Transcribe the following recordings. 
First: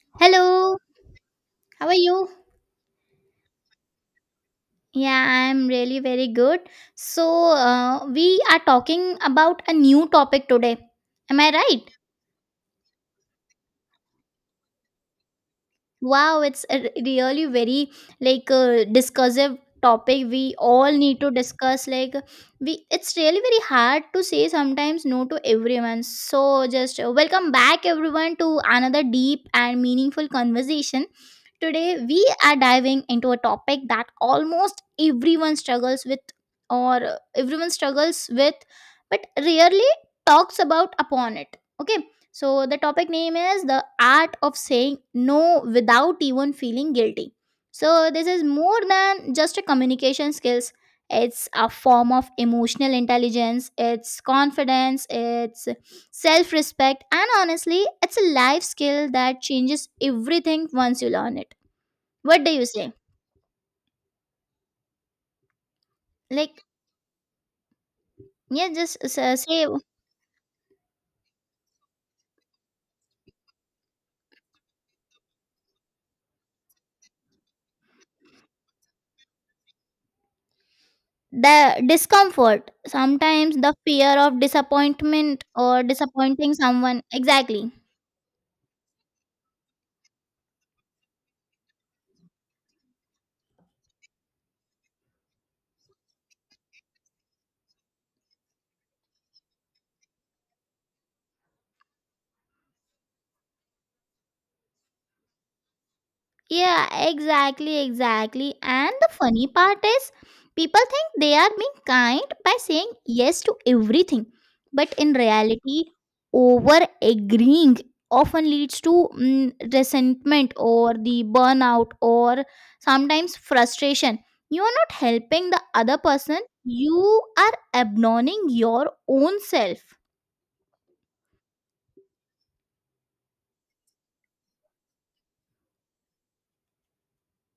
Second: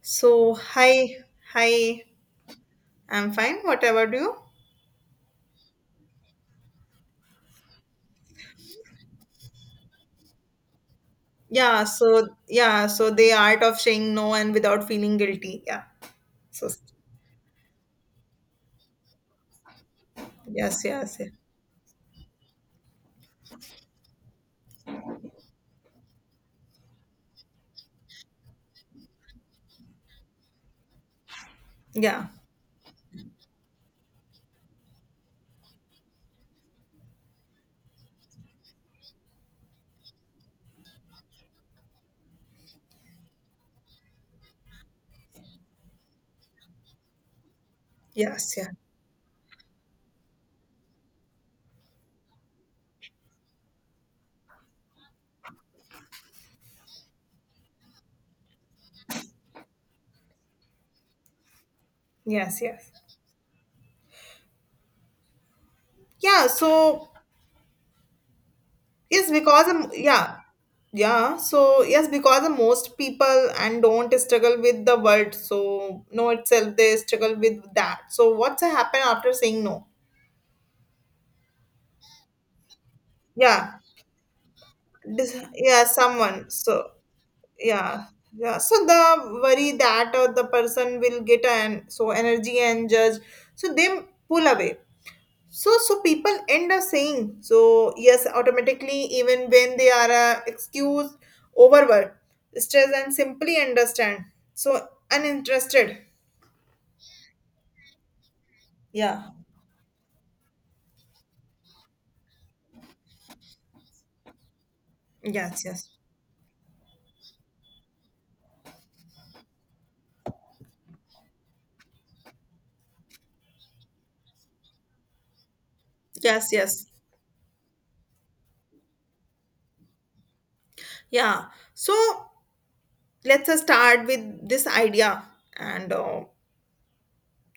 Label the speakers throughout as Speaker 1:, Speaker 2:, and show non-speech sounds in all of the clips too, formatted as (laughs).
Speaker 1: So,
Speaker 2: Hello,
Speaker 1: hi,
Speaker 2: how are
Speaker 1: hi,
Speaker 2: you?
Speaker 1: I'm fine. What about you?
Speaker 2: Yeah, I'm really very good. So, we are talking about a new topic today. Am I right?
Speaker 1: So the art of saying no and without feeling guilty. Yeah.
Speaker 2: Wow, it's
Speaker 1: So,
Speaker 2: a really very, like discursive topic we all
Speaker 1: yes,
Speaker 2: need
Speaker 1: yeah.
Speaker 2: to discuss, like we it's really very hard to say sometimes no to everyone, so just welcome back everyone to another deep and meaningful conversation. Today we
Speaker 1: Yeah,
Speaker 2: are diving into a topic that almost everyone struggles with, or everyone struggles with, but rarely talks about upon it. Okay, so the topic name is the art of saying no without even feeling guilty. So this is
Speaker 1: yes, yeah.
Speaker 2: more than just a communication skills. It's a form of emotional intelligence, it's confidence, it's self-respect, and honestly, it's a life skill that changes everything once you learn it. What do
Speaker 1: Yes,
Speaker 2: you
Speaker 1: yes.
Speaker 2: say?
Speaker 1: Yeah,
Speaker 2: Like,
Speaker 1: so,
Speaker 2: yeah, just
Speaker 1: yes,
Speaker 2: say
Speaker 1: because, yes, because the most people and don't struggle with the word. So, no itself, they struggle with that. So, what's happen after saying no?
Speaker 2: the discomfort, sometimes the
Speaker 1: Yeah,
Speaker 2: fear of
Speaker 1: this,
Speaker 2: disappointment or
Speaker 1: yeah, someone.
Speaker 2: disappointing
Speaker 1: So,
Speaker 2: someone. Exactly.
Speaker 1: yeah, yeah so the worry that the person will get an so energy and judge so they pull away so people end up saying so yes automatically even when they are excused, overworked, stressed and simply understand so uninterested.
Speaker 2: Yeah, exactly, exactly. And the
Speaker 1: Yeah.
Speaker 2: funny part is, people think they are being kind by saying yes to everything. But in
Speaker 1: yes
Speaker 2: reality,
Speaker 1: yes
Speaker 2: over agreeing often leads to resentment, or the burnout, or sometimes frustration. You are not helping the other person,
Speaker 1: yes.
Speaker 2: you are abandoning your own self.
Speaker 1: Yeah, so let's start with this idea and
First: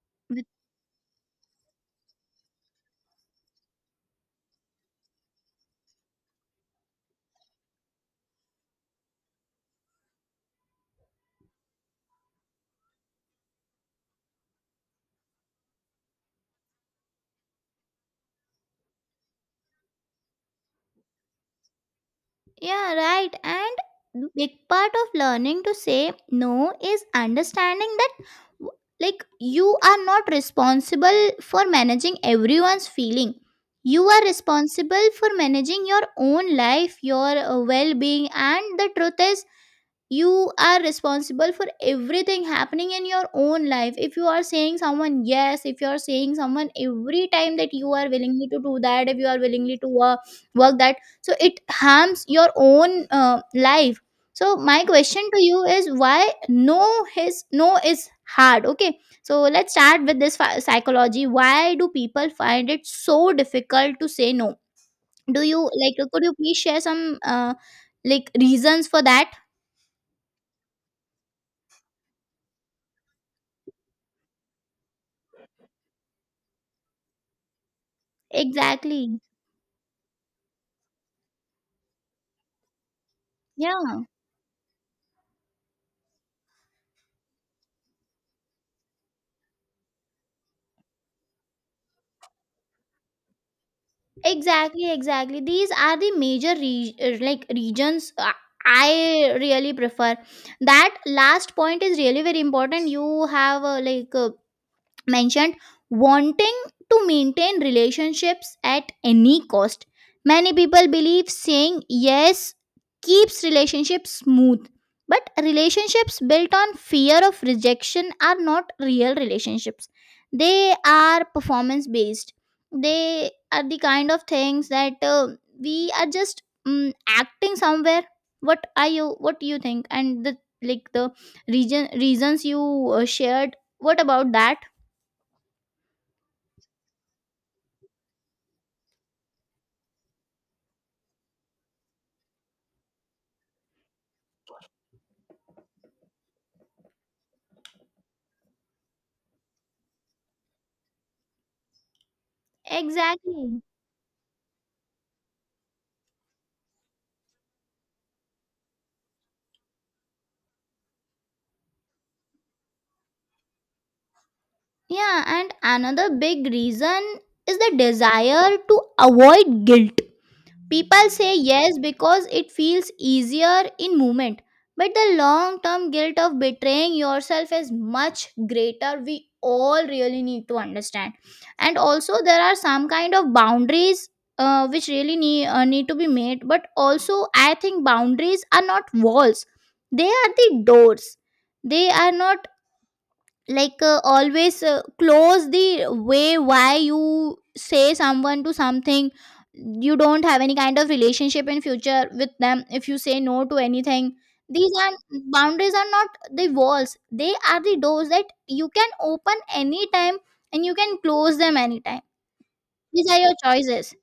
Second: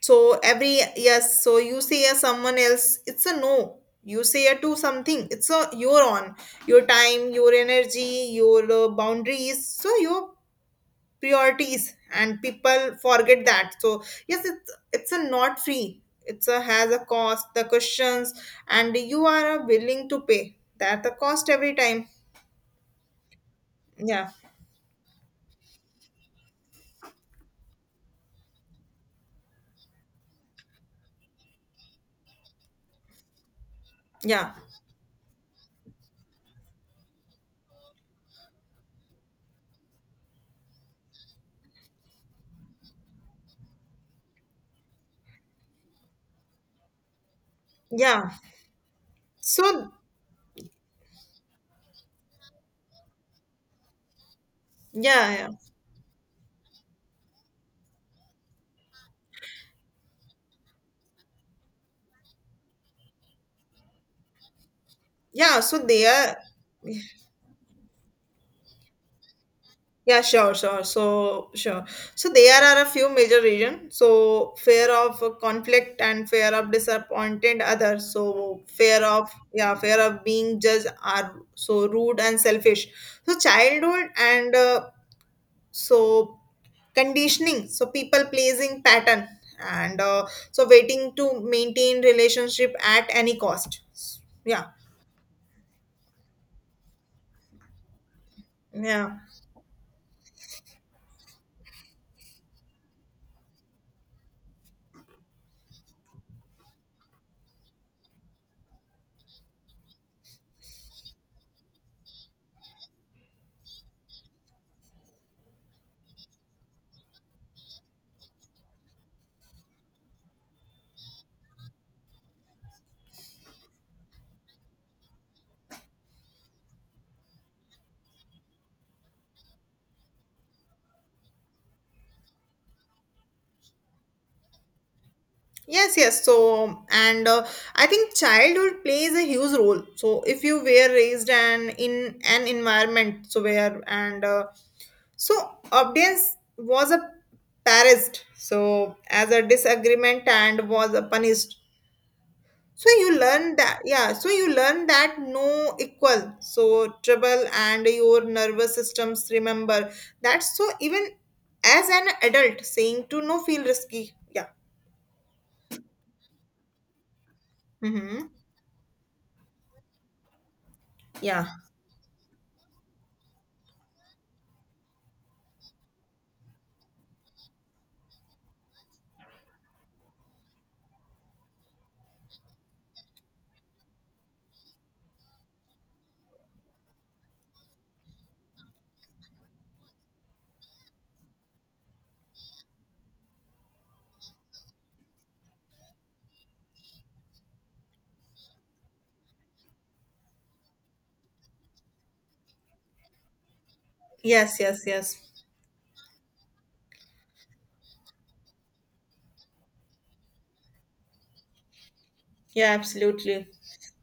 Speaker 1: so every yes, so you say a someone else, it's a no. You say a to something, it's a you're on your time, your energy, your boundaries, so your priorities, and people forget that. So yes, it's a not free. It's a has a cost, the questions, and you are willing to pay that the cost every time.
Speaker 2: Yeah, right. And the
Speaker 1: Yeah,
Speaker 2: big part of learning to say no is understanding that w- like, you are not responsible for managing everyone's feeling. You are
Speaker 1: yeah,
Speaker 2: responsible for managing your own life, your well being, and the truth is, you are responsible for everything happening in your own life. If you are saying someone yes, if you are saying someone every time that you are
Speaker 1: yeah.
Speaker 2: willingly to do that, if you are willingly to
Speaker 1: So
Speaker 2: work, work that so it harms your own life. So my question
Speaker 1: yeah,
Speaker 2: to
Speaker 1: yeah,
Speaker 2: you is, why no his no is hard? Okay, so let's start with this psychology. Why do people find it so difficult to say no? Do
Speaker 1: yeah.
Speaker 2: you,
Speaker 1: So
Speaker 2: like,
Speaker 1: they
Speaker 2: could you
Speaker 1: are.
Speaker 2: please share some like reasons for that?
Speaker 1: Sure. So, there are a few major reasons. So, fear of conflict and fear of disappointing others. So, fear
Speaker 2: Exactly.
Speaker 1: of, fear of being judged are so rude and selfish. So,
Speaker 2: Yeah,
Speaker 1: childhood and so conditioning. So, people pleasing pattern and so waiting to maintain relationship at any cost. Yeah,
Speaker 2: exactly, exactly. These are the major like regions
Speaker 1: yeah.
Speaker 2: I really prefer. That last point is really very important. You have like mentioned wanting to maintain relationships at any cost. Many people believe saying yes keeps relationships smooth, but relationships built on fear of rejection are not real relationships. They are performance based. They are the kind of things that we are just mm acting somewhere. What do you think? And the region reasons you shared, what about that?
Speaker 1: Yes, yes. So, and I think childhood plays a huge role. So, if you were raised and in an environment, so where and so obedience was a parasite. So, as a disagreement and was a punished. So you learn
Speaker 2: Exactly.
Speaker 1: that, yeah. So you learn that no equal. So trouble and your nervous systems remember that. So even as an adult, saying to no feel risky. Yeah.
Speaker 2: Yeah, and another big reason is the
Speaker 1: Mm-hmm.
Speaker 2: desire to avoid guilt. People say
Speaker 1: Yeah.
Speaker 2: yes because it feels easier in moment, but the long term guilt of betraying yourself is much greater. We all really need to understand. And also, there are some kind of boundaries which really need to be made, but also, I think boundaries are not walls, they are the doors. They are not, like always close the way. Why you say someone to something, you don't have any kind of relationship in future with them if you say no to anything?
Speaker 1: Yes,
Speaker 2: These
Speaker 1: yes,
Speaker 2: are,
Speaker 1: yes.
Speaker 2: boundaries are not the walls, they are the doors that you can open anytime, and you can close them anytime.
Speaker 1: Yeah,
Speaker 2: These are your
Speaker 1: absolutely.
Speaker 2: choices.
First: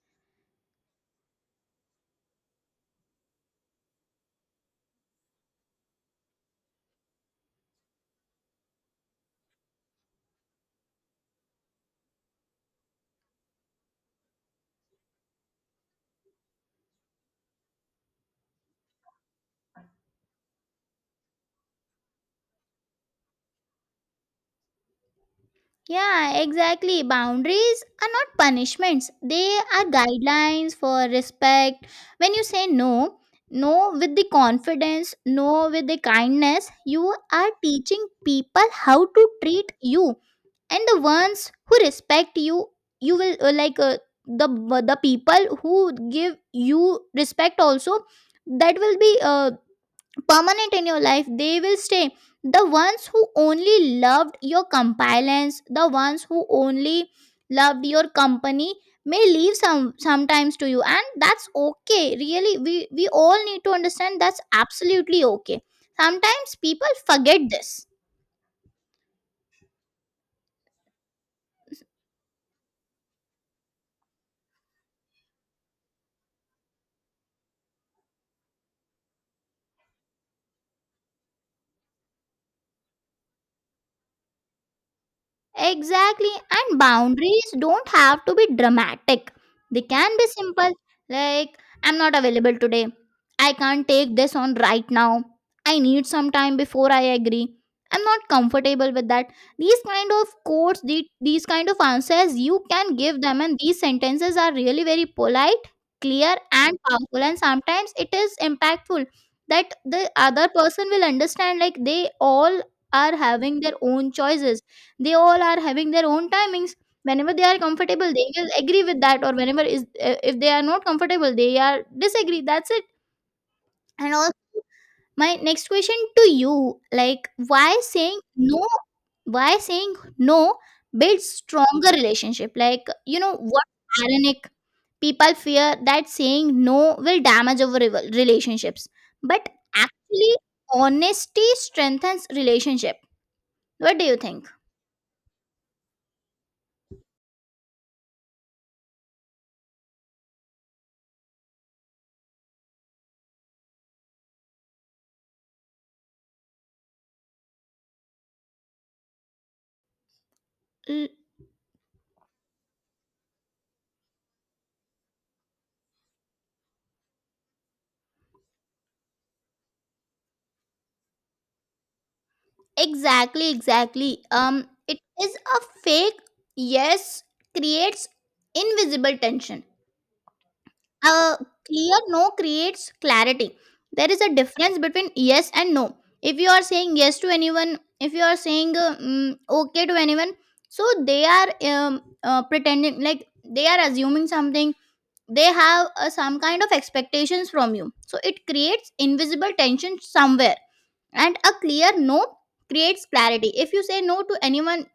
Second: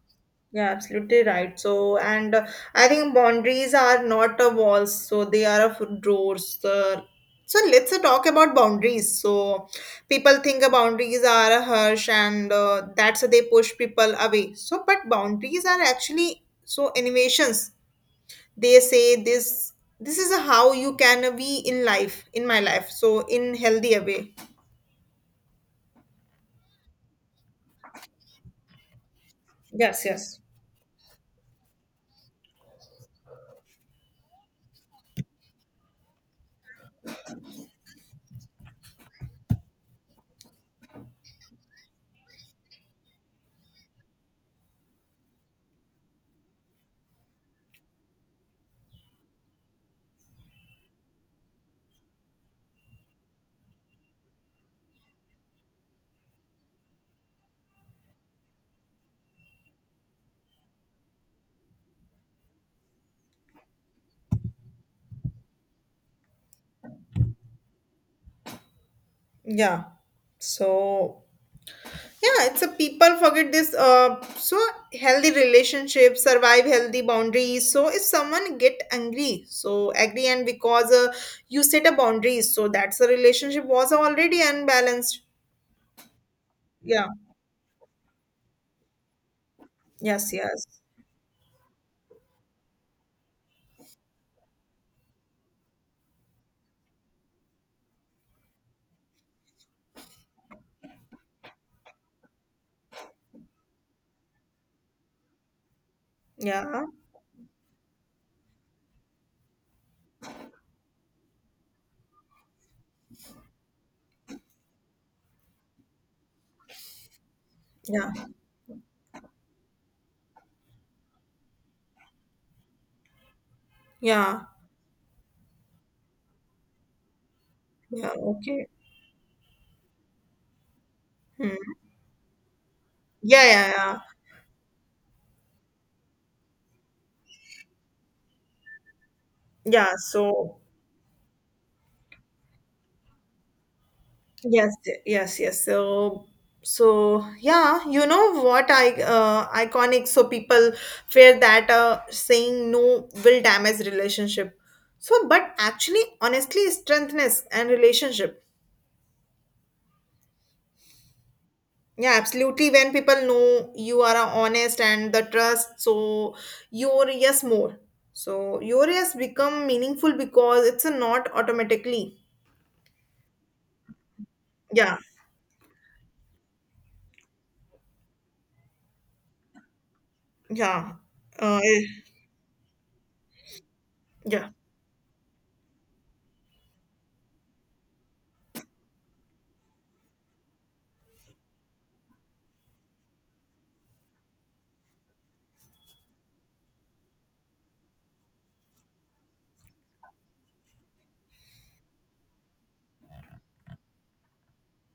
Speaker 1: Yeah, absolutely right. So, and I think boundaries are not a walls, so they are of doors. So let's talk about boundaries. So people think boundaries are a harsh, and that's they push people away. So, but boundaries are actually so innovations. They say this. This is how you can be in life, in my life. So in healthier way.
Speaker 2: Yeah, exactly. Boundaries are not punishments, they are
Speaker 1: Yes, yes.
Speaker 2: guidelines for respect. When you say no, no with the confidence, no with the kindness, you are teaching people how to treat you. And the ones who respect you, you will like the the people who give you respect also, that will be permanent in your life, they will stay. The ones who only loved your compliance, the ones who only loved your company, may leave sometimes to you, and that's okay. Really, we all need to understand, that's absolutely okay. Sometimes people forget this.
Speaker 1: Yeah. So yeah, it's a people forget this. So healthy relationships survive healthy boundaries. So if someone get angry, so angry and because you set a boundary, so that's the relationship was already unbalanced.
Speaker 2: Exactly, and
Speaker 1: Yeah.
Speaker 2: boundaries don't have to be dramatic. They can be
Speaker 1: Yes. Yes.
Speaker 2: simple, like, I'm not available today. I can't take this on right now. I need some time before I agree. I'm not comfortable with that. These kind of quotes, these kind of answers you can give them, and these sentences are really very polite, clear, and
Speaker 1: Yeah.
Speaker 2: powerful. And sometimes it is impactful that the other person will understand, like they all are having their own choices, they all are having their own timings. Whenever they are comfortable,
Speaker 1: Yeah.
Speaker 2: they will agree with that, or whenever is, if they are not comfortable, they are disagree, that's it. And also,
Speaker 1: Yeah.
Speaker 2: my next question to you, like, why
Speaker 1: Yeah.
Speaker 2: saying no
Speaker 1: Okay.
Speaker 2: why saying no builds
Speaker 1: Hmm.
Speaker 2: stronger relationship? Like, you know
Speaker 1: Yeah.
Speaker 2: what,
Speaker 1: Yeah. Yeah.
Speaker 2: ironic, people fear that saying no will damage our relationships, but
Speaker 1: Yeah.
Speaker 2: actually,
Speaker 1: So
Speaker 2: honesty strengthens relationship. What do you think?
Speaker 1: Yes, yes. So, so yeah, you know what I iconic. So people fear that saying no will damage relationship. So, but actually, honestly, strengthness and relationship. Yeah, absolutely. When people know you are honest and the trust, so your yes more. So your yes become meaningful because it's a not automatically.
Speaker 2: Exactly, exactly. Um,
Speaker 1: Yeah,
Speaker 2: it is a fake yes creates invisible tension.
Speaker 1: yeah,
Speaker 2: A
Speaker 1: uh,
Speaker 2: clear no creates clarity. There is a
Speaker 1: yeah,
Speaker 2: difference between yes and no. If you are saying yes to anyone, if you are saying okay to anyone, so they are pretending, like they are assuming something. They have some kind of expectations from you. So it creates invisible tension somewhere, and a clear no creates clarity. If you say no to anyone,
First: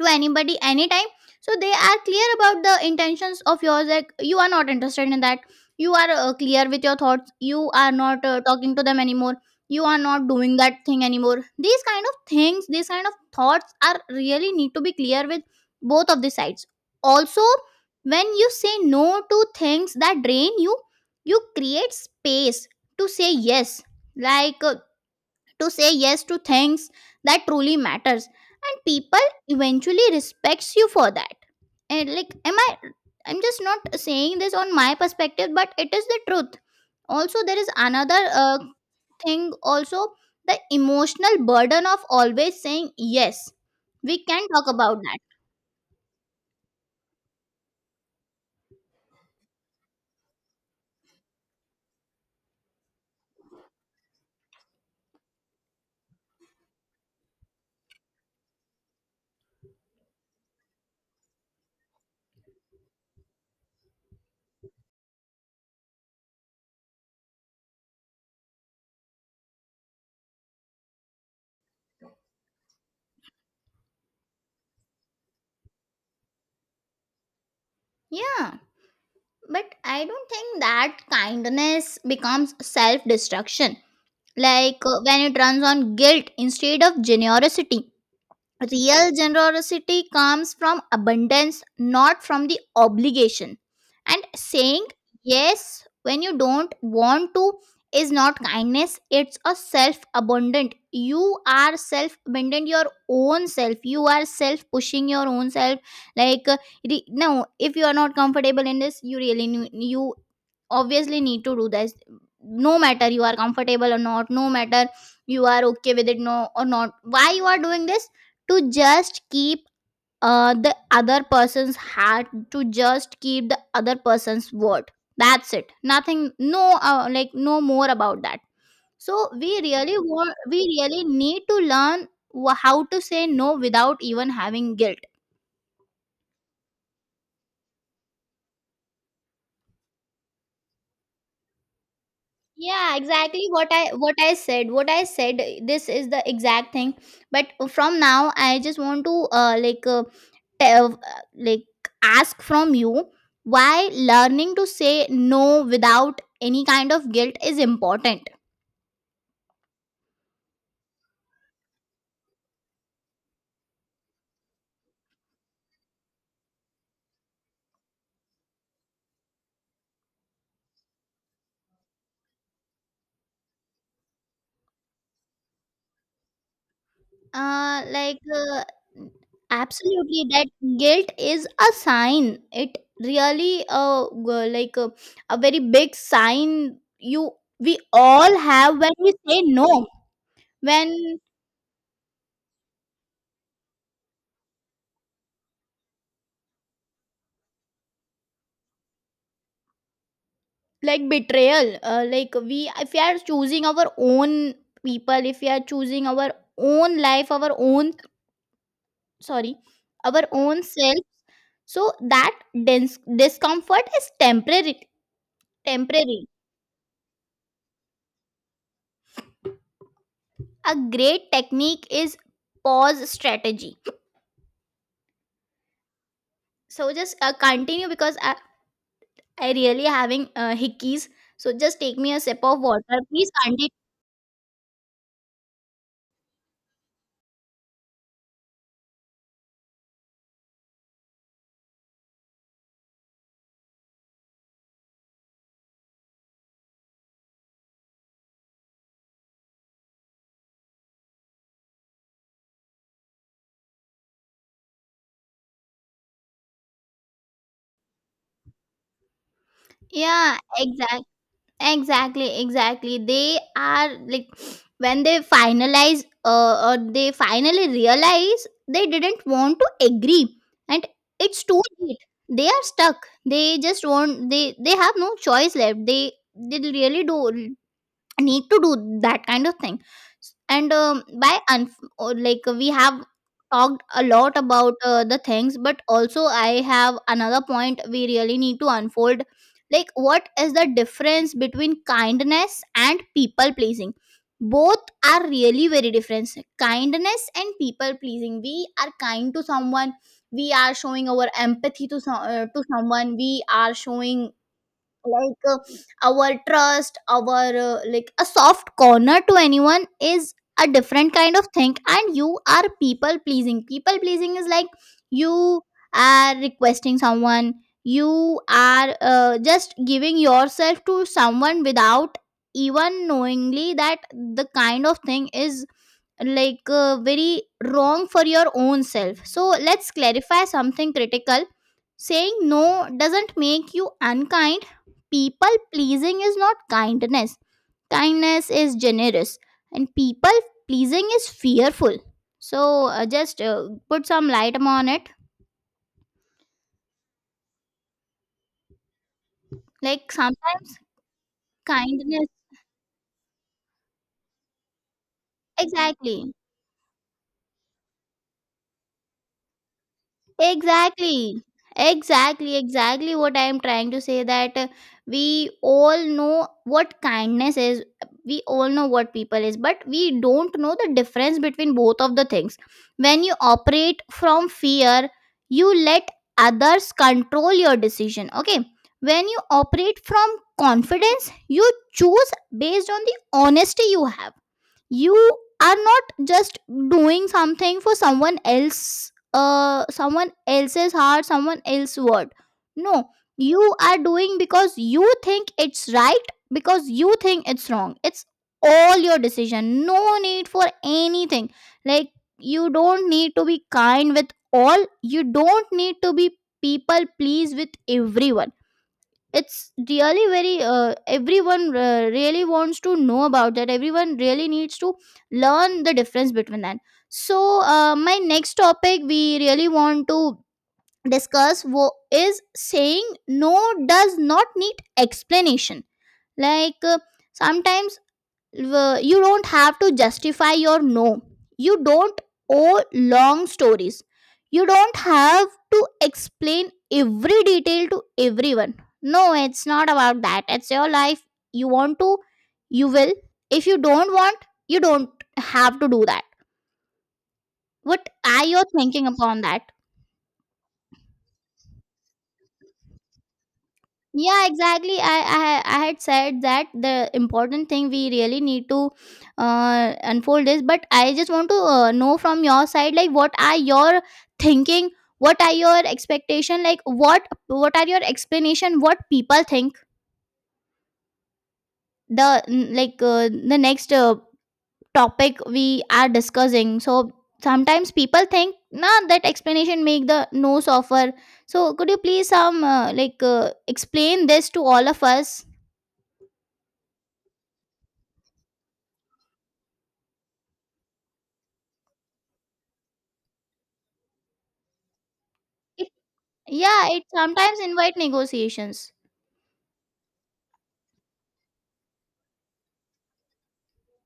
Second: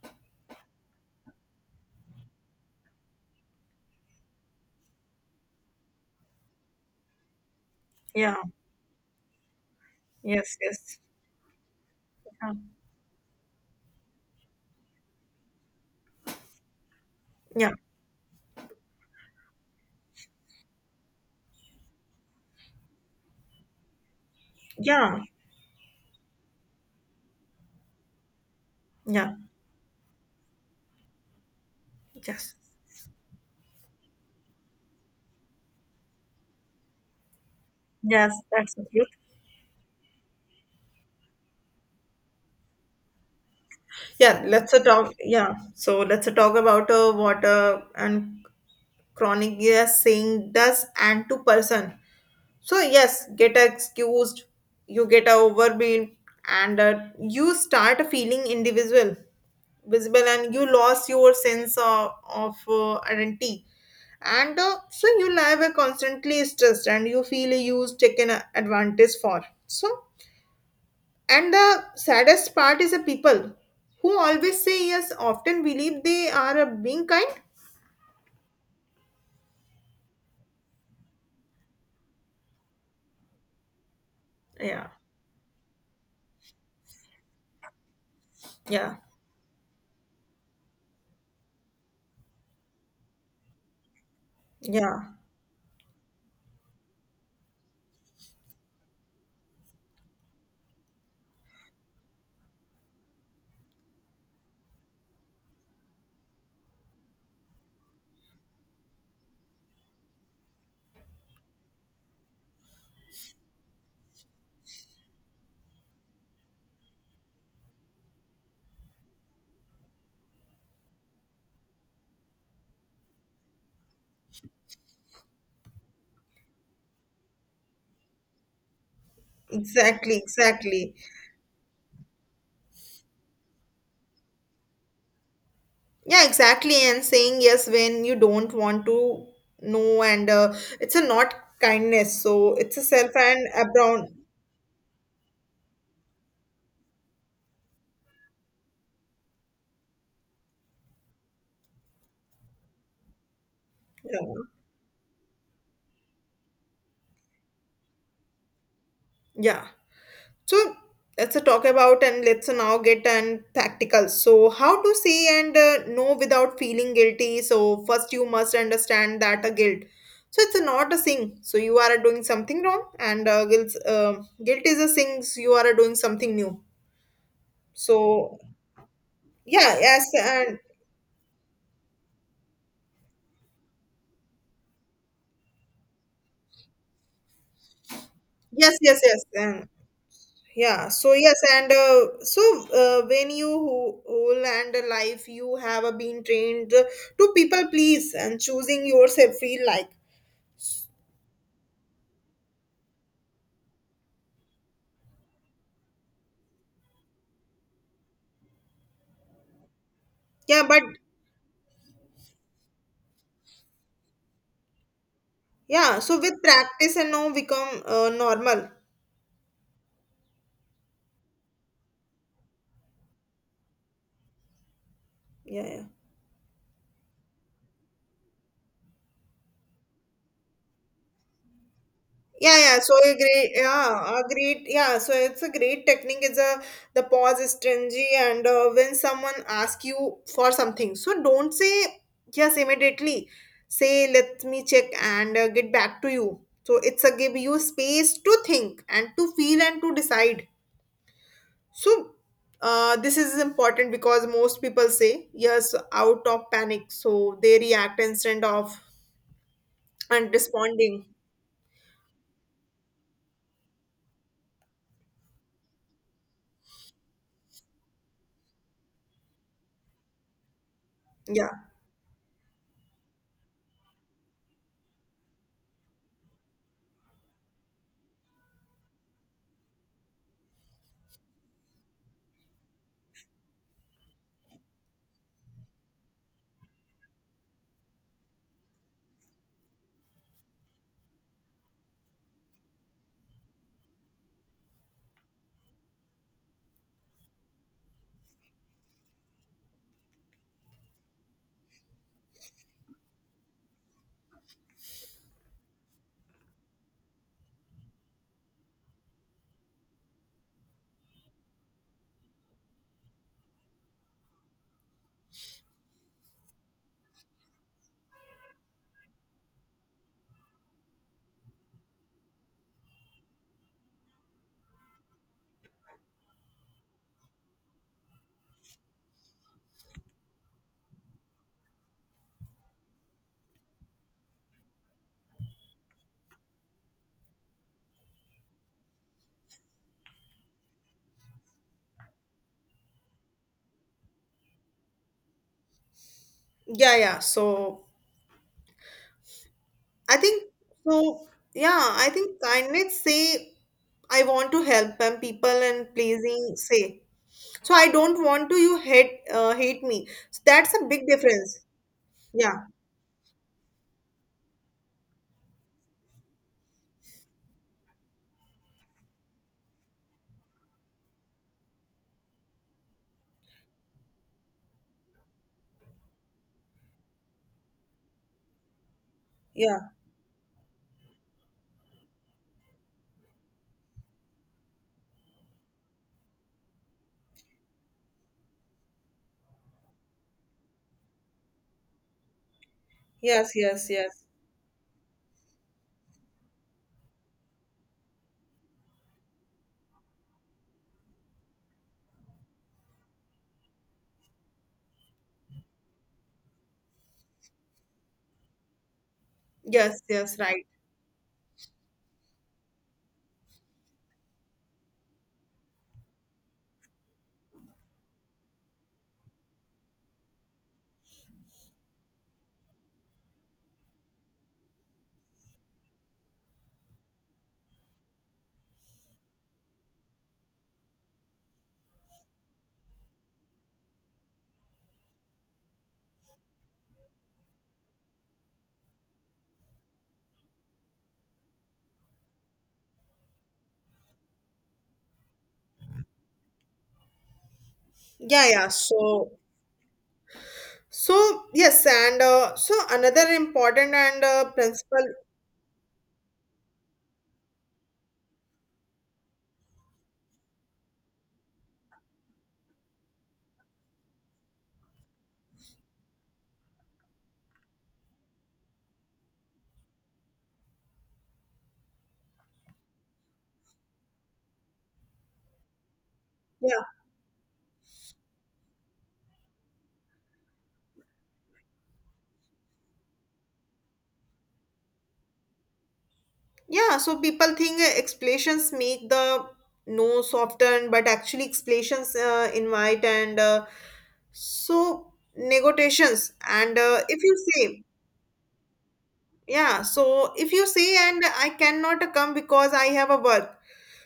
Speaker 2: to anybody anytime, so they are clear about the intentions of yours, like, you are not interested in that, you are clear with your thoughts, you are not
Speaker 1: yeah.
Speaker 2: talking to them anymore, you are not
Speaker 1: Yes,
Speaker 2: doing that
Speaker 1: yes.
Speaker 2: thing anymore. These kind of
Speaker 1: Yeah.
Speaker 2: things, these kind of thoughts are really need to be clear with both of the sides. Also,
Speaker 1: Yeah,
Speaker 2: when you say no to things that drain you, you create space to say yes, like
Speaker 1: yeah,
Speaker 2: to say yes to things that truly matters, and people
Speaker 1: yeah,
Speaker 2: eventually respects you for that. And like,
Speaker 1: yes,
Speaker 2: am I I'm just not saying this on my perspective, but it is the truth. Also, there is another
Speaker 1: yes, that's the truth.
Speaker 2: thing also, the emotional burden of always saying yes, we
Speaker 1: Yeah,
Speaker 2: can talk
Speaker 1: let's uh,
Speaker 2: about
Speaker 1: talk.
Speaker 2: that.
Speaker 1: Yeah, so let's uh, talk about what and chronic yes saying does and to person. So yes, get excused, you get overwhelmed, and you start feeling individual, visible, and you lost your sense of identity. And so you live a constantly stressed, and you feel used, taken advantage for. So and the saddest part is the people who always say yes often believe they are being kind.
Speaker 2: Yeah, but I don't think that kindness becomes self destruction, like
Speaker 1: Yeah,
Speaker 2: when it runs on guilt instead of generosity.
Speaker 1: yeah,
Speaker 2: Real generosity comes from abundance, not from the obligation. And saying
Speaker 1: yeah,
Speaker 2: yes when you don't want to is not kindness, it's a self abundant. You are self abundant, your own self. You are self pushing your own self. Like, no, if you are not comfortable in this, you really need, you obviously need to do this. No matter you are comfortable or not, no matter you are okay with it no or not, why you are doing this? To just keep the other person's hat, to just keep the other person's word, that's it, nothing. No, like, no more about that. So we really
Speaker 1: exactly,
Speaker 2: want we
Speaker 1: exactly.
Speaker 2: really need to learn how to say no without even having guilt.
Speaker 1: Yeah, exactly. And saying yes when you don't want to know, and it's a not kindness, so it's a
Speaker 2: Yeah,
Speaker 1: self
Speaker 2: exactly.
Speaker 1: and abroad.
Speaker 2: What I said this is the exact thing. But from now, I just want to like tell like ask from you, why
Speaker 1: Yeah.
Speaker 2: learning to say no without any kind of guilt is important?
Speaker 1: Yeah. So let's now get and practical. So how to say and no without feeling guilty. So first you must understand that a guilt. So it's not a thing. So you are doing something wrong, and guilt is a thing. You are doing something new.
Speaker 2: uh like
Speaker 1: So
Speaker 2: uh,
Speaker 1: yeah, yes,
Speaker 2: absolutely that
Speaker 1: and
Speaker 2: guilt is a sign. It really a very big sign you we all
Speaker 1: yes,
Speaker 2: have when
Speaker 1: yes,
Speaker 2: we
Speaker 1: yes,
Speaker 2: say
Speaker 1: and
Speaker 2: no.
Speaker 1: yeah. So
Speaker 2: When,
Speaker 1: yes, and so when you whole and life you have been trained to people please and choosing yourself feel like
Speaker 2: like, betrayal, like, we, if we are choosing our own people, if we are choosing our own life, sorry our own
Speaker 1: yeah, but
Speaker 2: self, so that dense discomfort is temporary
Speaker 1: yeah, so
Speaker 2: temporary
Speaker 1: with practice and now become normal.
Speaker 2: A great technique is pause strategy.
Speaker 1: Yeah, yeah.
Speaker 2: So just continue, because I really having hickeys, so just take me a sip
Speaker 1: Yeah,
Speaker 2: of
Speaker 1: yeah. So
Speaker 2: water, please continue.
Speaker 1: it's a great technique. It's a the pause is stringy, and when someone asks you for something, so don't say yes immediately. Say let me check and get back to you. So it's a give you space to think and to feel and to decide. So, this is important because most people say yes out of panic, so they react instead of and
Speaker 2: Yeah, exactly.
Speaker 1: responding.
Speaker 2: Exactly, exactly. They are like, when they finalize, or they finally realize they didn't want to agree, and it's
Speaker 1: Yeah,
Speaker 2: too late. They are stuck. They have no choice left. They really do need to do that kind of thing. And by un or like, we have talked a lot about the things, but also I have another point we really need to unfold, like, what is the difference between kindness and people pleasing? Both are really very different. Kindness and people pleasing, we are kind to someone, we are showing our empathy to to someone, we are showing, like our trust, our like a soft corner to anyone, is a different kind of thing. And you are people pleasing. People pleasing is like, you are requesting someone, you are just giving yourself to someone without even knowingly that the kind of thing is, like very wrong for your own self. So let's clarify something critical. Saying no doesn't make you unkind. People pleasing is not kindness. Kindness is generous, and people pleasing is fearful. So just put some light upon it.
Speaker 1: yeah. So
Speaker 2: Like,
Speaker 1: I think
Speaker 2: sometimes
Speaker 1: so. Yeah, I
Speaker 2: kindness,
Speaker 1: think kindness say I want to help and people and
Speaker 2: exactly.
Speaker 1: pleasing say so I don't want to you hate hate me. So that's a big
Speaker 2: Exactly.
Speaker 1: difference.
Speaker 2: Exactly,
Speaker 1: Yeah,
Speaker 2: exactly, what I am trying to say that we all know what kindness is. We all know what people is, but we don't know the difference between both of the things. When you operate from fear, you let others control your decision. Okay. When you
Speaker 1: yeah.
Speaker 2: operate from confidence, you choose based on the honesty you have. You are not just doing something for someone else, someone else's heart, someone else's word. No,
Speaker 1: Yes,
Speaker 2: you
Speaker 1: yes,
Speaker 2: are
Speaker 1: yes.
Speaker 2: doing because you think it's right, because you think it's wrong. It's all your decision, no need for anything. Like, you don't need to be kind with all, you don't need to be people please with everyone. It's
Speaker 1: Yes,
Speaker 2: really
Speaker 1: yes,
Speaker 2: very
Speaker 1: right.
Speaker 2: everyone really wants to know about that, everyone really needs to learn the difference between that. So my next topic we really want to discuss is saying no does not need explanation. Like, sometimes you don't have to justify your no, you don't owe long stories, you don't have to explain every detail to everyone. No, it's not about that, it's your life. You want to, you will. If you don't want, you don't have to do that. What are
Speaker 1: Yeah,
Speaker 2: you
Speaker 1: yeah.
Speaker 2: thinking
Speaker 1: So
Speaker 2: upon that?
Speaker 1: so yes, and so another important and
Speaker 2: Yeah, exactly.
Speaker 1: principle,
Speaker 2: I had said that the important thing we really need to unfold is, but I just want to know from your side like what are your thinking, what are your expectation, like what are your explanation, what people think. The like the next topic we are discussing.
Speaker 1: yeah,
Speaker 2: So sometimes people think nah, that explanation make the no suffer. So could you please some like explain this to all of us?
Speaker 1: yeah. So people think explanations make the no soften, but actually explanations invite and so negotiations. And
Speaker 2: Yeah, it
Speaker 1: if you
Speaker 2: sometimes
Speaker 1: say,
Speaker 2: invite negotiations.
Speaker 1: yeah, so if you say, and I cannot come because I have a work,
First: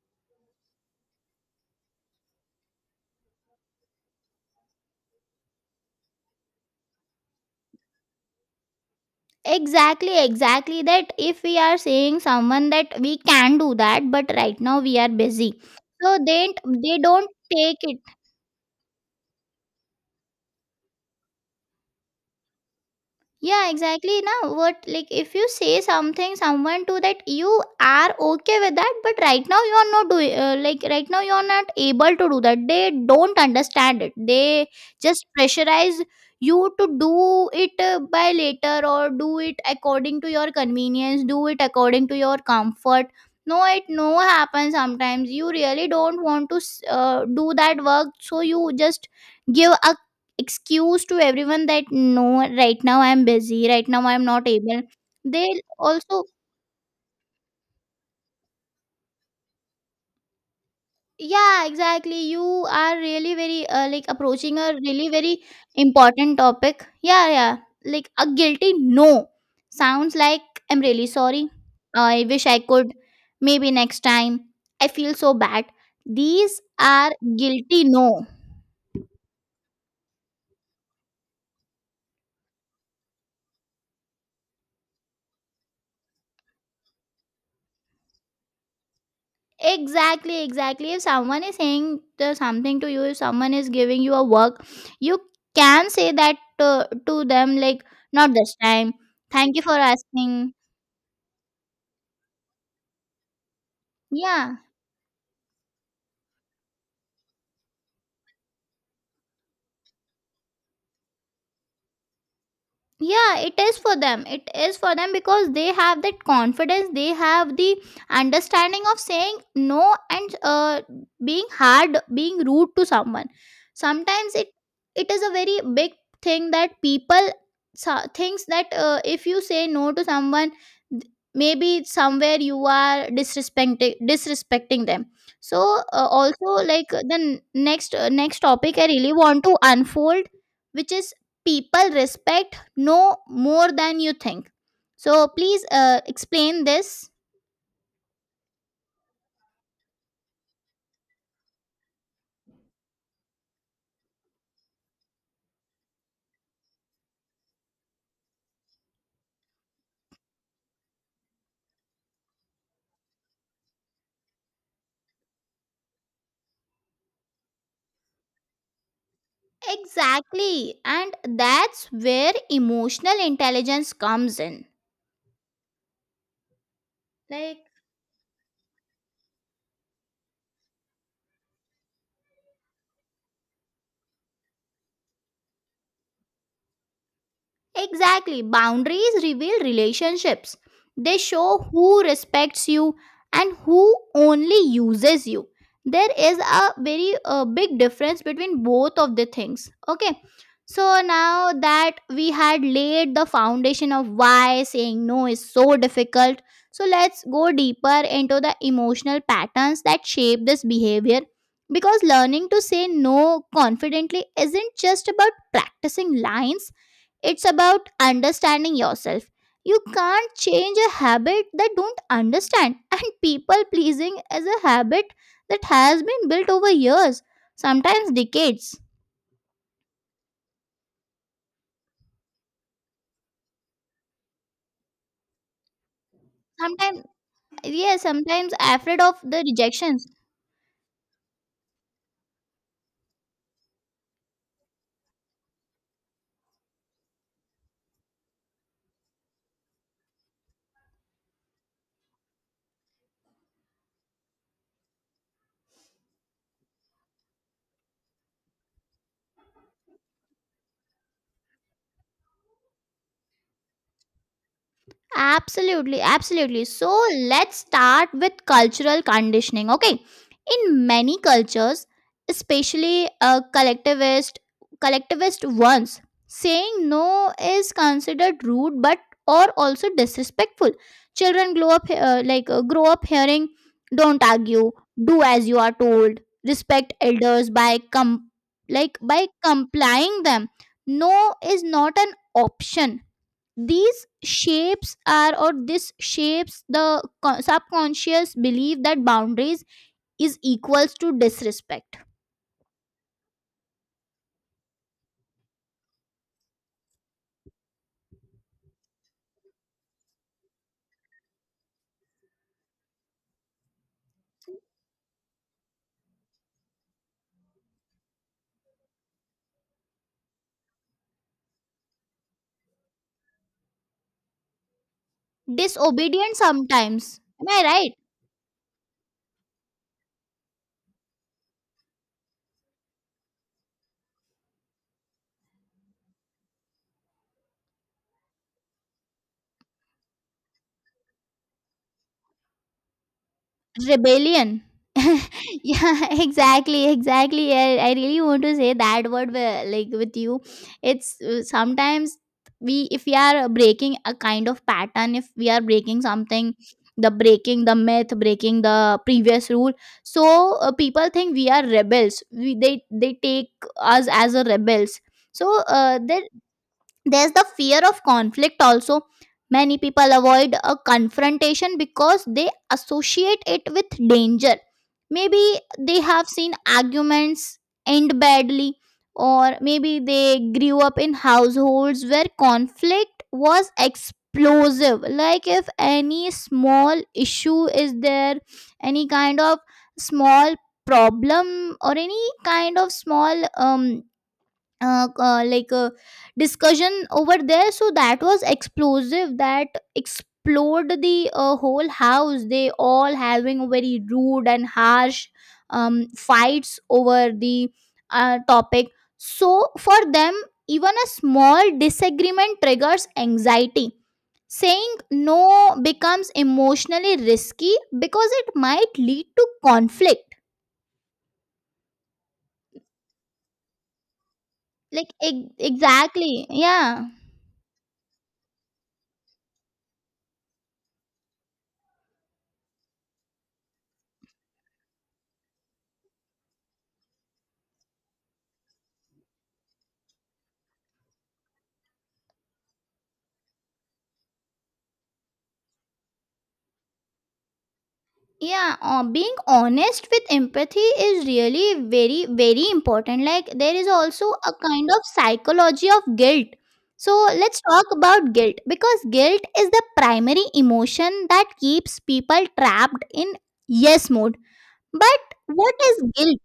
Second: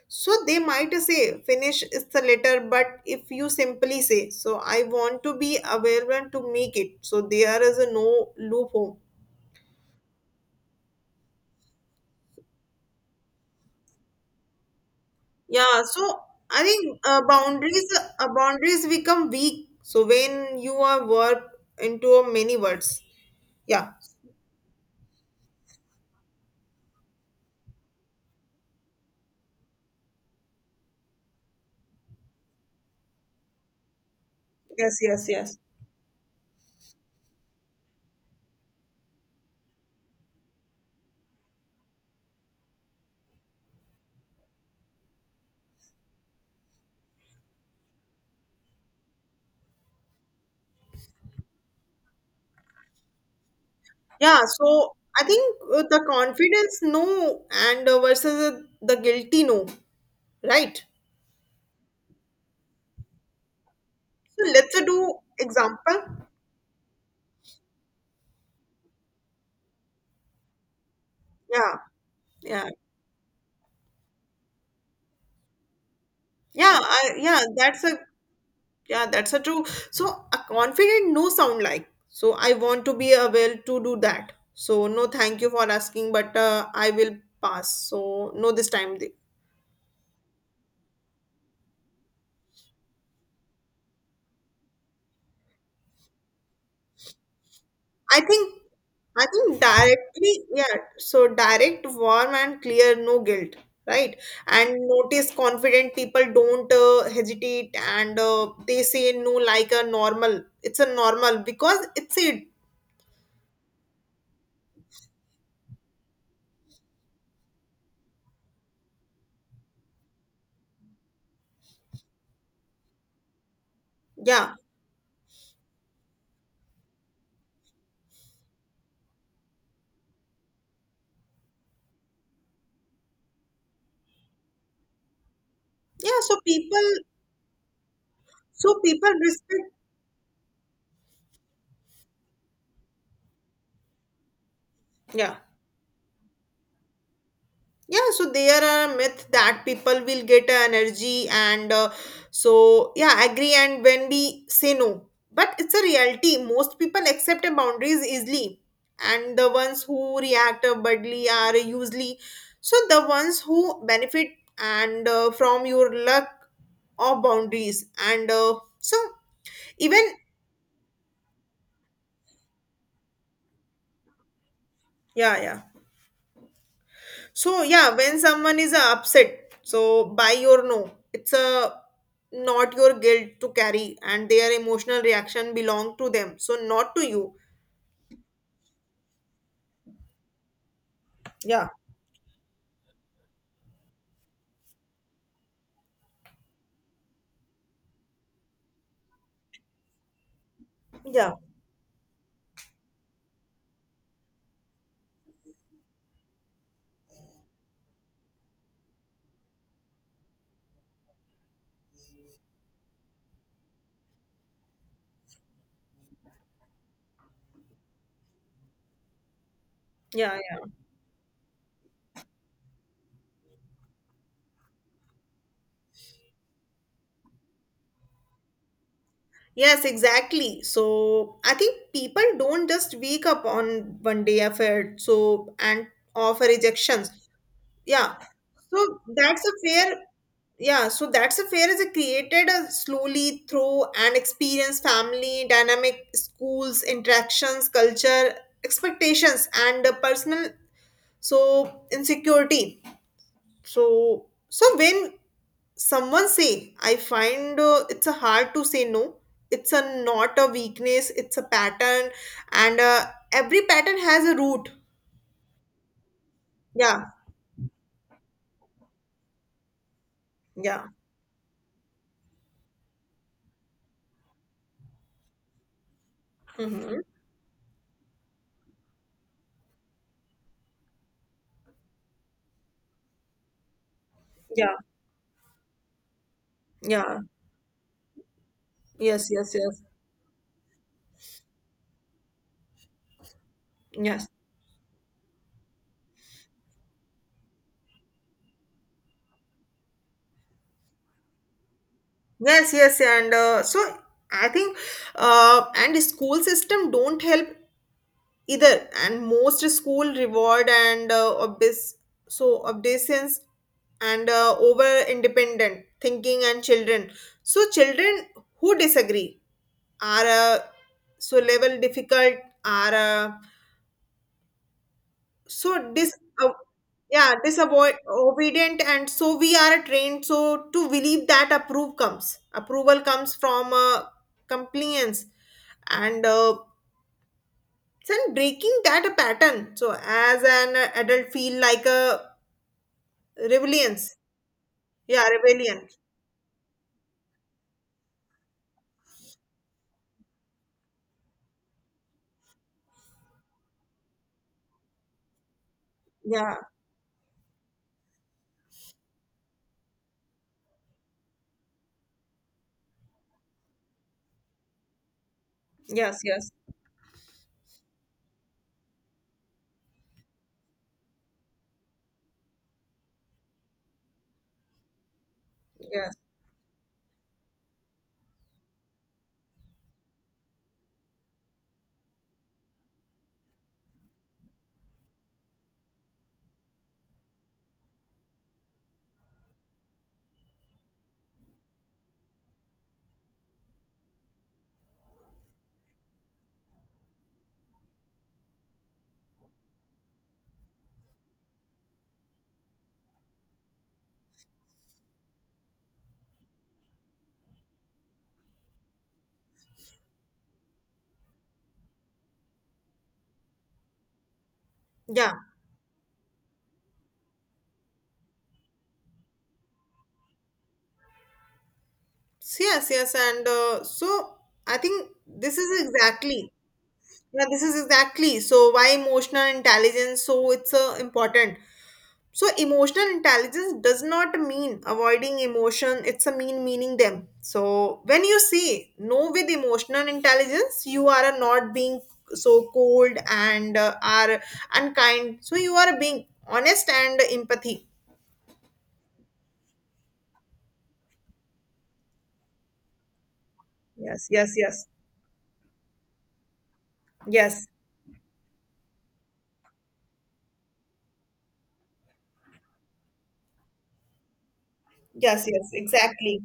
Speaker 1: so they might say finish is the letter, but if you simply say, so I want to be available to make it, so there is a no loophole.
Speaker 2: Exactly, exactly. That if we are saying someone that we can do that, but right now we are busy,
Speaker 1: Yeah,
Speaker 2: so
Speaker 1: so
Speaker 2: they
Speaker 1: I
Speaker 2: they
Speaker 1: think
Speaker 2: don't take it.
Speaker 1: boundaries become weak. So when you are work into a many words,
Speaker 2: Yeah,
Speaker 1: yeah,
Speaker 2: exactly. Now what, like if you say something someone to that you are okay with that, but right now you are not doing, like right now you are not able to do that, they don't understand it. They
Speaker 1: Yes, yes,
Speaker 2: just
Speaker 1: yes.
Speaker 2: pressurize you to do it, by later, or do it according to your convenience, do it according to your comfort. No, it no happens. Sometimes you really don't want to do that work, so you just give a excuse to everyone that no, right now I'm busy, right now I'm
Speaker 1: Yeah.
Speaker 2: not able.
Speaker 1: So I
Speaker 2: They
Speaker 1: think the
Speaker 2: also.
Speaker 1: confidence no and versus the guilty no, right?
Speaker 2: Yeah, exactly. You are really very like
Speaker 1: So
Speaker 2: approaching a
Speaker 1: let's
Speaker 2: really
Speaker 1: do
Speaker 2: very
Speaker 1: example.
Speaker 2: important topic. Yeah, yeah. Like a guilty no sounds like I'm really sorry,
Speaker 1: Yeah,
Speaker 2: I wish I
Speaker 1: yeah,
Speaker 2: could, maybe next time, I feel so bad. These
Speaker 1: yeah.
Speaker 2: are
Speaker 1: That's
Speaker 2: guilty
Speaker 1: a
Speaker 2: no.
Speaker 1: yeah, that's a true. So a confident no sound like. So I want to be able to do that. So no, thank you for asking, but I will pass. So no, this time.
Speaker 2: Exactly, exactly. If someone is saying the something to you, if someone is giving you a work, you can say that to them, like,
Speaker 1: I
Speaker 2: not
Speaker 1: think,
Speaker 2: this time.
Speaker 1: I
Speaker 2: Thank
Speaker 1: think
Speaker 2: you for
Speaker 1: directly.
Speaker 2: asking.
Speaker 1: Yeah. So direct, warm, and clear. No guilt, right?
Speaker 2: Yeah,
Speaker 1: And notice confident people don't hesitate, and they say no like a normal. It's a normal because it's it.
Speaker 2: yeah, it is for them, it is for them, because they have that confidence, they have the understanding of saying no. And being hard, being rude to someone, sometimes it,
Speaker 1: Yeah.
Speaker 2: it is a very big thing that people thinks that if you say no to someone, maybe somewhere you are disrespecting them. So
Speaker 1: Yeah. So
Speaker 2: also,
Speaker 1: people.
Speaker 2: like the next next topic
Speaker 1: So
Speaker 2: I
Speaker 1: people
Speaker 2: really want to
Speaker 1: respect.
Speaker 2: unfold, which is people respect know more than you think. So
Speaker 1: Yeah.
Speaker 2: please explain this.
Speaker 1: Yeah so there are a myth that people will get a energy and so yeah agree and when we say no but it's a reality most people accept a boundaries easily and the ones who react badly are usually so the ones who benefit and from your luck or boundaries and so even
Speaker 2: Exactly. And that's where emotional intelligence comes in.
Speaker 1: yeah yeah. So
Speaker 2: Like,
Speaker 1: yeah, when someone is upset, so by your no, it's a not your guilt to carry, and their emotional reaction belong to them, so not to you.
Speaker 2: exactly. Boundaries reveal relationships. They
Speaker 1: Yeah,
Speaker 2: show who respects you and who only uses you. There is a very big difference between both of the things. Okay. So
Speaker 1: yeah,
Speaker 2: now that we had laid the foundation of why saying no is so difficult, so let's go deeper into the emotional patterns that shape this behavior. Because learning to say no confidently isn't just about practicing lines, it's about understanding yourself. You can't
Speaker 1: yeah.
Speaker 2: change a habit that don't understand. (laughs) And people pleasing is a habit that has been built over years, sometimes decades.
Speaker 1: Yes, exactly. So I think people don't just wake up on one day affair, so and offer
Speaker 2: Sometimes
Speaker 1: rejections.
Speaker 2: yeah,
Speaker 1: Yeah,
Speaker 2: sometimes afraid
Speaker 1: so
Speaker 2: of the
Speaker 1: that's a fair.
Speaker 2: rejection.
Speaker 1: Yeah so that's a fair is a created a slowly through an experience family dynamic schools interactions culture expectations and personal so insecurity so when someone say I find it's a hard to say no it's a not a weakness it's a pattern and every pattern has a root.
Speaker 2: Absolutely, absolutely. So
Speaker 1: Yeah
Speaker 2: let's start with cultural conditioning. Okay,
Speaker 1: yeah
Speaker 2: in many cultures, especially collectivist ones, saying
Speaker 1: hmm
Speaker 2: no is considered rude, but or also disrespectful. Children grow up grow up hearing, "Don't argue,
Speaker 1: yeah
Speaker 2: do as you are told, respect
Speaker 1: yeah
Speaker 2: elders by com like
Speaker 1: yes
Speaker 2: by
Speaker 1: yes yes
Speaker 2: complying them." No is not an option. These
Speaker 1: yes.
Speaker 2: shapes are, or this shapes the subconscious belief that boundaries is equals to disrespect,
Speaker 1: Yes, yes, and so I think, and school system don't help either. And most school reward and obvious, so obedience and over independent thinking and children. So children who disagree are uh, so level difficult are. So dis
Speaker 2: disobedience
Speaker 1: uh,
Speaker 2: sometimes,
Speaker 1: yeah
Speaker 2: am I
Speaker 1: disavoid
Speaker 2: right?
Speaker 1: obedient and so we are trained so to believe that approve comes approval comes from compliance and then breaking that pattern so as an adult feel like a rebellion.
Speaker 2: Rebellion.
Speaker 1: Yeah
Speaker 2: (laughs)
Speaker 1: rebellion
Speaker 2: Yeah, (laughs) exactly, exactly. I really want to say that word like with you. It's sometimes we, if we are breaking a kind of pattern, if we are breaking
Speaker 1: yeah
Speaker 2: something, the breaking the myth, breaking the previous rule. So people think we are rebels. We, they take us as a rebels. So
Speaker 1: yes
Speaker 2: there,
Speaker 1: yes
Speaker 2: there's the fear of conflict also. Many people avoid a confrontation because they associate it with danger. Maybe they
Speaker 1: yes.
Speaker 2: have seen arguments end badly, or maybe they grew up in households where conflict was explosive. Like if any small issue is there, any kind of small problem, or any kind of small like a discussion over there, so that was explosive, that explored the whole house. They all having very rude and harsh fights over the topic. So for them, even a small disagreement triggers anxiety. Saying
Speaker 1: Yeah
Speaker 2: no becomes emotionally risky because it might lead to conflict.
Speaker 1: yes and so I think
Speaker 2: Like
Speaker 1: this is
Speaker 2: exactly,
Speaker 1: exactly
Speaker 2: yeah.
Speaker 1: yeah, this is exactly so why emotional intelligence so it's important. So emotional intelligence does not mean avoiding emotion, it's a mean meaning them. So when you say no with emotional intelligence, you are not being so cold and are unkind. So you are being honest and empathy.
Speaker 2: Yeah, being honest with empathy is really very very important. Like there is also
Speaker 1: Yes, yes,
Speaker 2: a
Speaker 1: yes.
Speaker 2: kind of psychology of guilt. So let's
Speaker 1: Yes.
Speaker 2: talk about guilt, because guilt is the primary emotion that keeps people trapped in yes mode. But
Speaker 1: Yes, yes,
Speaker 2: what is
Speaker 1: exactly.
Speaker 2: guilt,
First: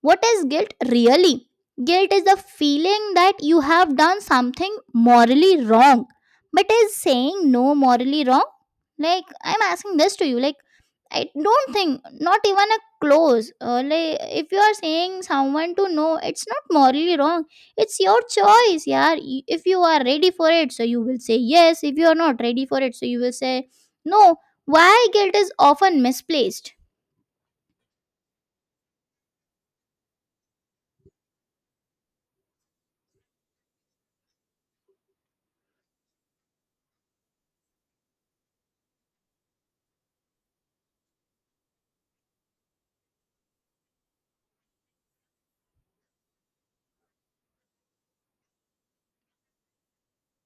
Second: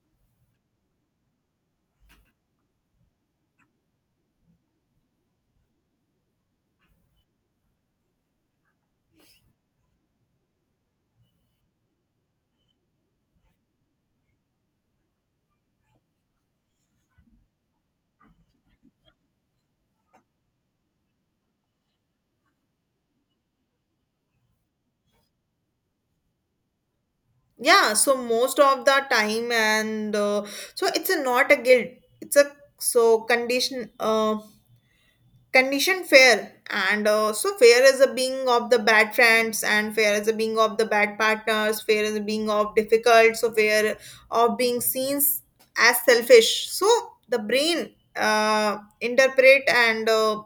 Speaker 2: what is guilt really? Guilt is the feeling that you have done something morally wrong. But is saying no morally wrong? Like, I'm asking this to you. Like, I don't think, not even a close. Like, if you are saying someone to no, it's not morally wrong. It's your choice, yeah. If you are ready for it, so you will say yes. If you are not ready for it, so you will say no. Why guilt is often misplaced?
Speaker 1: Yeah, so most of the time, and so it's a, not a guilt. It's a so condition, condition fair, and so fair is a being of the bad friends, and fair is a being of the bad partners. Fair is a being of difficult. So fair of being seen as selfish. So the brain interpret and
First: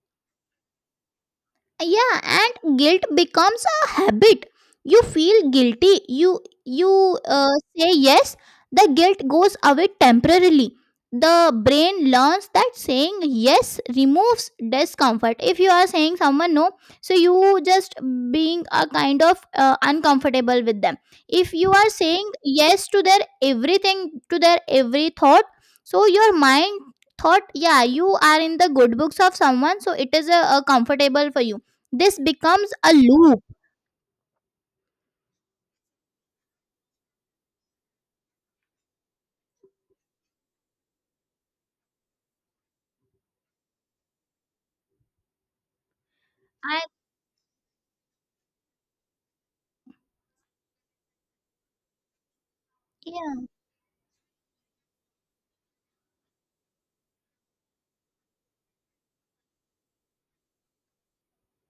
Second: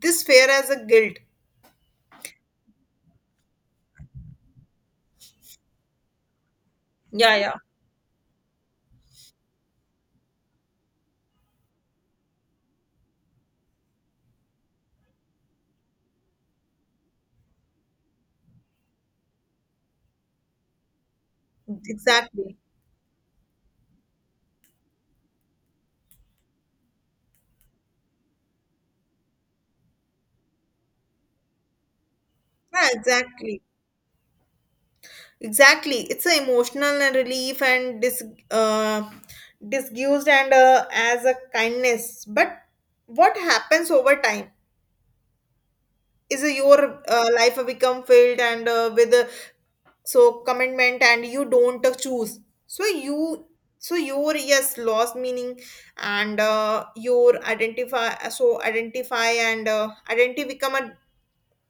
Speaker 1: this fair as a guilt.
Speaker 2: Yeah, and guilt becomes a habit. You feel guilty, you
Speaker 1: Yeah, yeah.
Speaker 2: say yes, the guilt goes away temporarily. The brain learns that saying yes removes discomfort. If you are saying someone no, so you just being a kind of uncomfortable with them. If you are saying
Speaker 1: Exactly.
Speaker 2: yes to their everything, to their every thought, so your mind thought yeah, you are in the good books of someone, so it is a comfortable for you. This becomes
Speaker 1: Yeah,
Speaker 2: a loop.
Speaker 1: exactly. Exactly. It's an emotional and relief and uh, disgust and as a kindness. But what happens over time is your
Speaker 2: I,
Speaker 1: life become filled and with so commitment and you don't choose. So you
Speaker 2: yeah.
Speaker 1: so your yes lost meaning and your identify so identify and identity become a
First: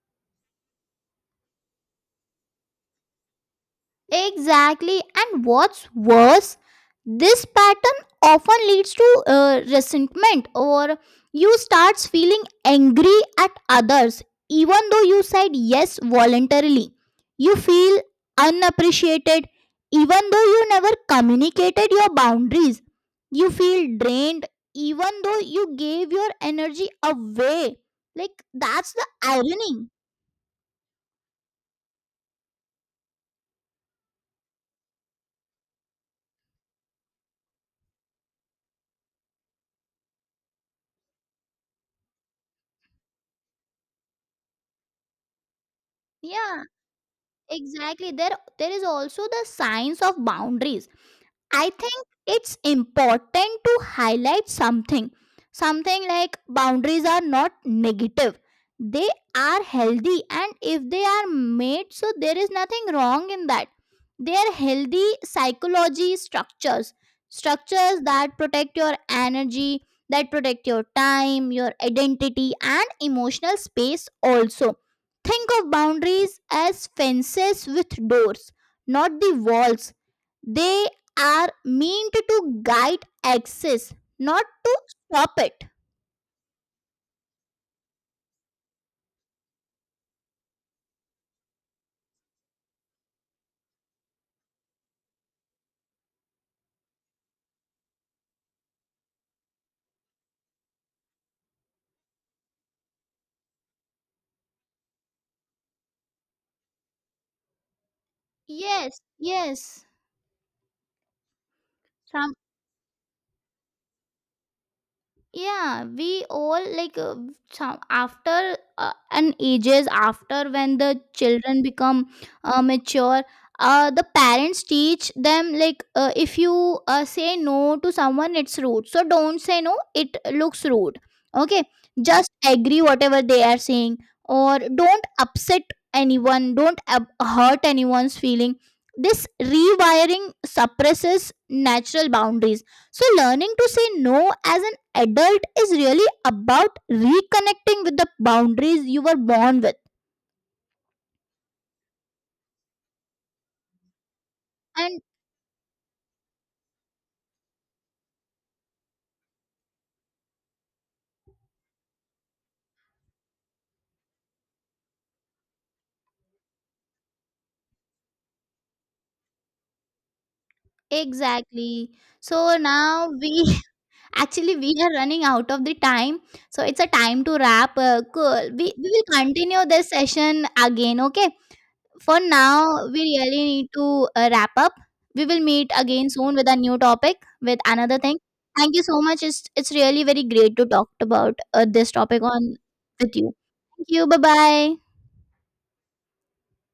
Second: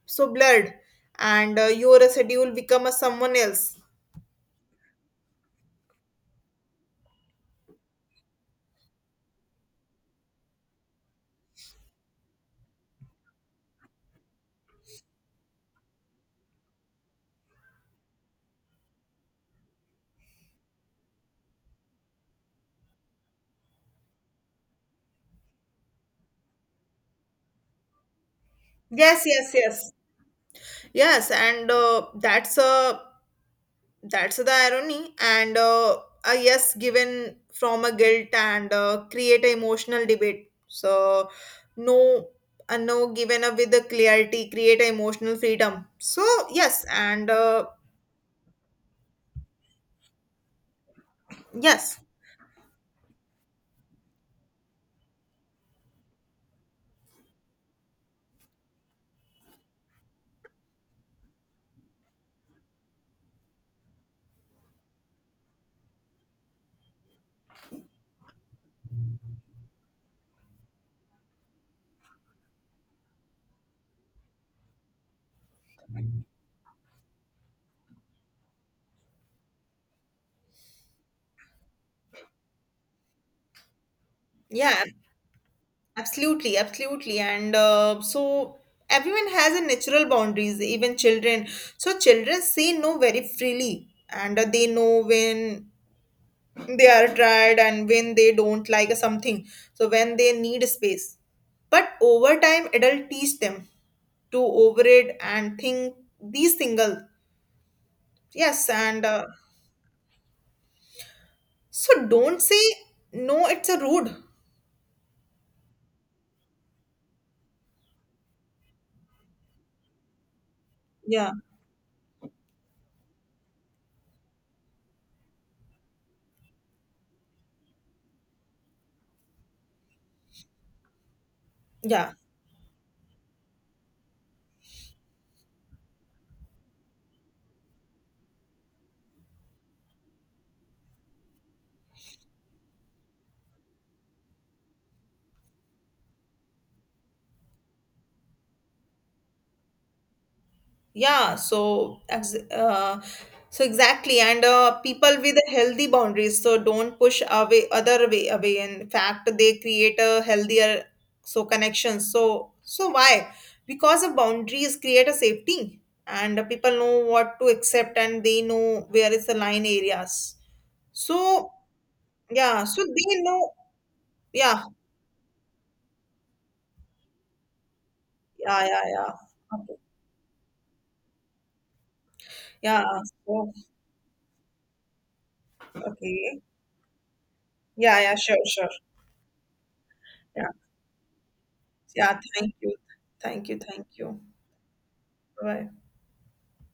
Speaker 1: so blurred and your schedule become a someone else.
Speaker 2: Exactly. And what's worse, this pattern often leads to resentment, or you starts feeling angry at others, even though you said yes voluntarily. You feel unappreciated, even though you never communicated your boundaries. You feel drained, even though you gave your energy away. Like that's the
Speaker 1: Yes, yes,
Speaker 2: irony.
Speaker 1: yes. Yes, and that's a that's the irony, and a yes given from a guilt and create a emotional debate. So no, a no given up with a clarity create a emotional freedom. So
Speaker 2: Yeah,
Speaker 1: yes, and
Speaker 2: exactly. There is also the science of boundaries. I
Speaker 1: yes,
Speaker 2: think it's important to highlight something. Something like boundaries are not negative, they are healthy, and if they are made, so there is nothing wrong in that. They are healthy psychology structures, structures that protect your energy, that protect your time, your identity, and emotional space also. Think of boundaries as fences with doors, not the walls. They are meant to guide access, not to
Speaker 1: yeah,
Speaker 2: stop it.
Speaker 1: absolutely, absolutely, and so everyone has a natural boundaries, even children. So children say no very freely, and they know when they are tired and when they don't like something so when they need space but over time adult teach them to over it and think these single yes
Speaker 2: Yes,
Speaker 1: and
Speaker 2: yes.
Speaker 1: so don't say no it's a rude
Speaker 2: Yeah, we all like some after an ages after, when the
Speaker 1: yeah
Speaker 2: children become mature, the parents teach them like, if you say no to someone, it's rude, so don't say no, it looks rude. Okay,
Speaker 1: yeah.
Speaker 2: just agree whatever they are saying, or don't upset anyone, don't hurt anyone's feeling. This rewiring suppresses natural boundaries. So learning to say no as an adult is really about reconnecting with the boundaries you were born with.
Speaker 1: Yeah, so so exactly, and
Speaker 2: And
Speaker 1: people with healthy boundaries, so don't push away other way away. In fact, they create a healthier so connections. So so why? Because of boundaries create a safety, and people know what to accept, and they know where is the line areas. So
Speaker 2: exactly. So
Speaker 1: yeah, so
Speaker 2: now
Speaker 1: they
Speaker 2: we,
Speaker 1: know.
Speaker 2: (laughs) actually
Speaker 1: Yeah,
Speaker 2: we are running out of the time. So it's a time to wrap. Cool.
Speaker 1: yeah,
Speaker 2: We,
Speaker 1: yeah,
Speaker 2: we will
Speaker 1: yeah.
Speaker 2: continue
Speaker 1: Okay.
Speaker 2: this session again. Okay. For now,
Speaker 1: Yeah.
Speaker 2: we really
Speaker 1: So
Speaker 2: need to wrap up. We will meet again soon
Speaker 1: okay.
Speaker 2: with a new topic, with another
Speaker 1: Yeah, yeah.
Speaker 2: thing.
Speaker 1: Sure.
Speaker 2: Thank you so much. It's really very
Speaker 1: Yeah.
Speaker 2: great to talk about this
Speaker 1: Yeah,
Speaker 2: topic
Speaker 1: thank
Speaker 2: on
Speaker 1: you.
Speaker 2: with you.
Speaker 1: Thank you. Thank
Speaker 2: Thank you. Bye
Speaker 1: you.
Speaker 2: bye.
Speaker 1: Bye.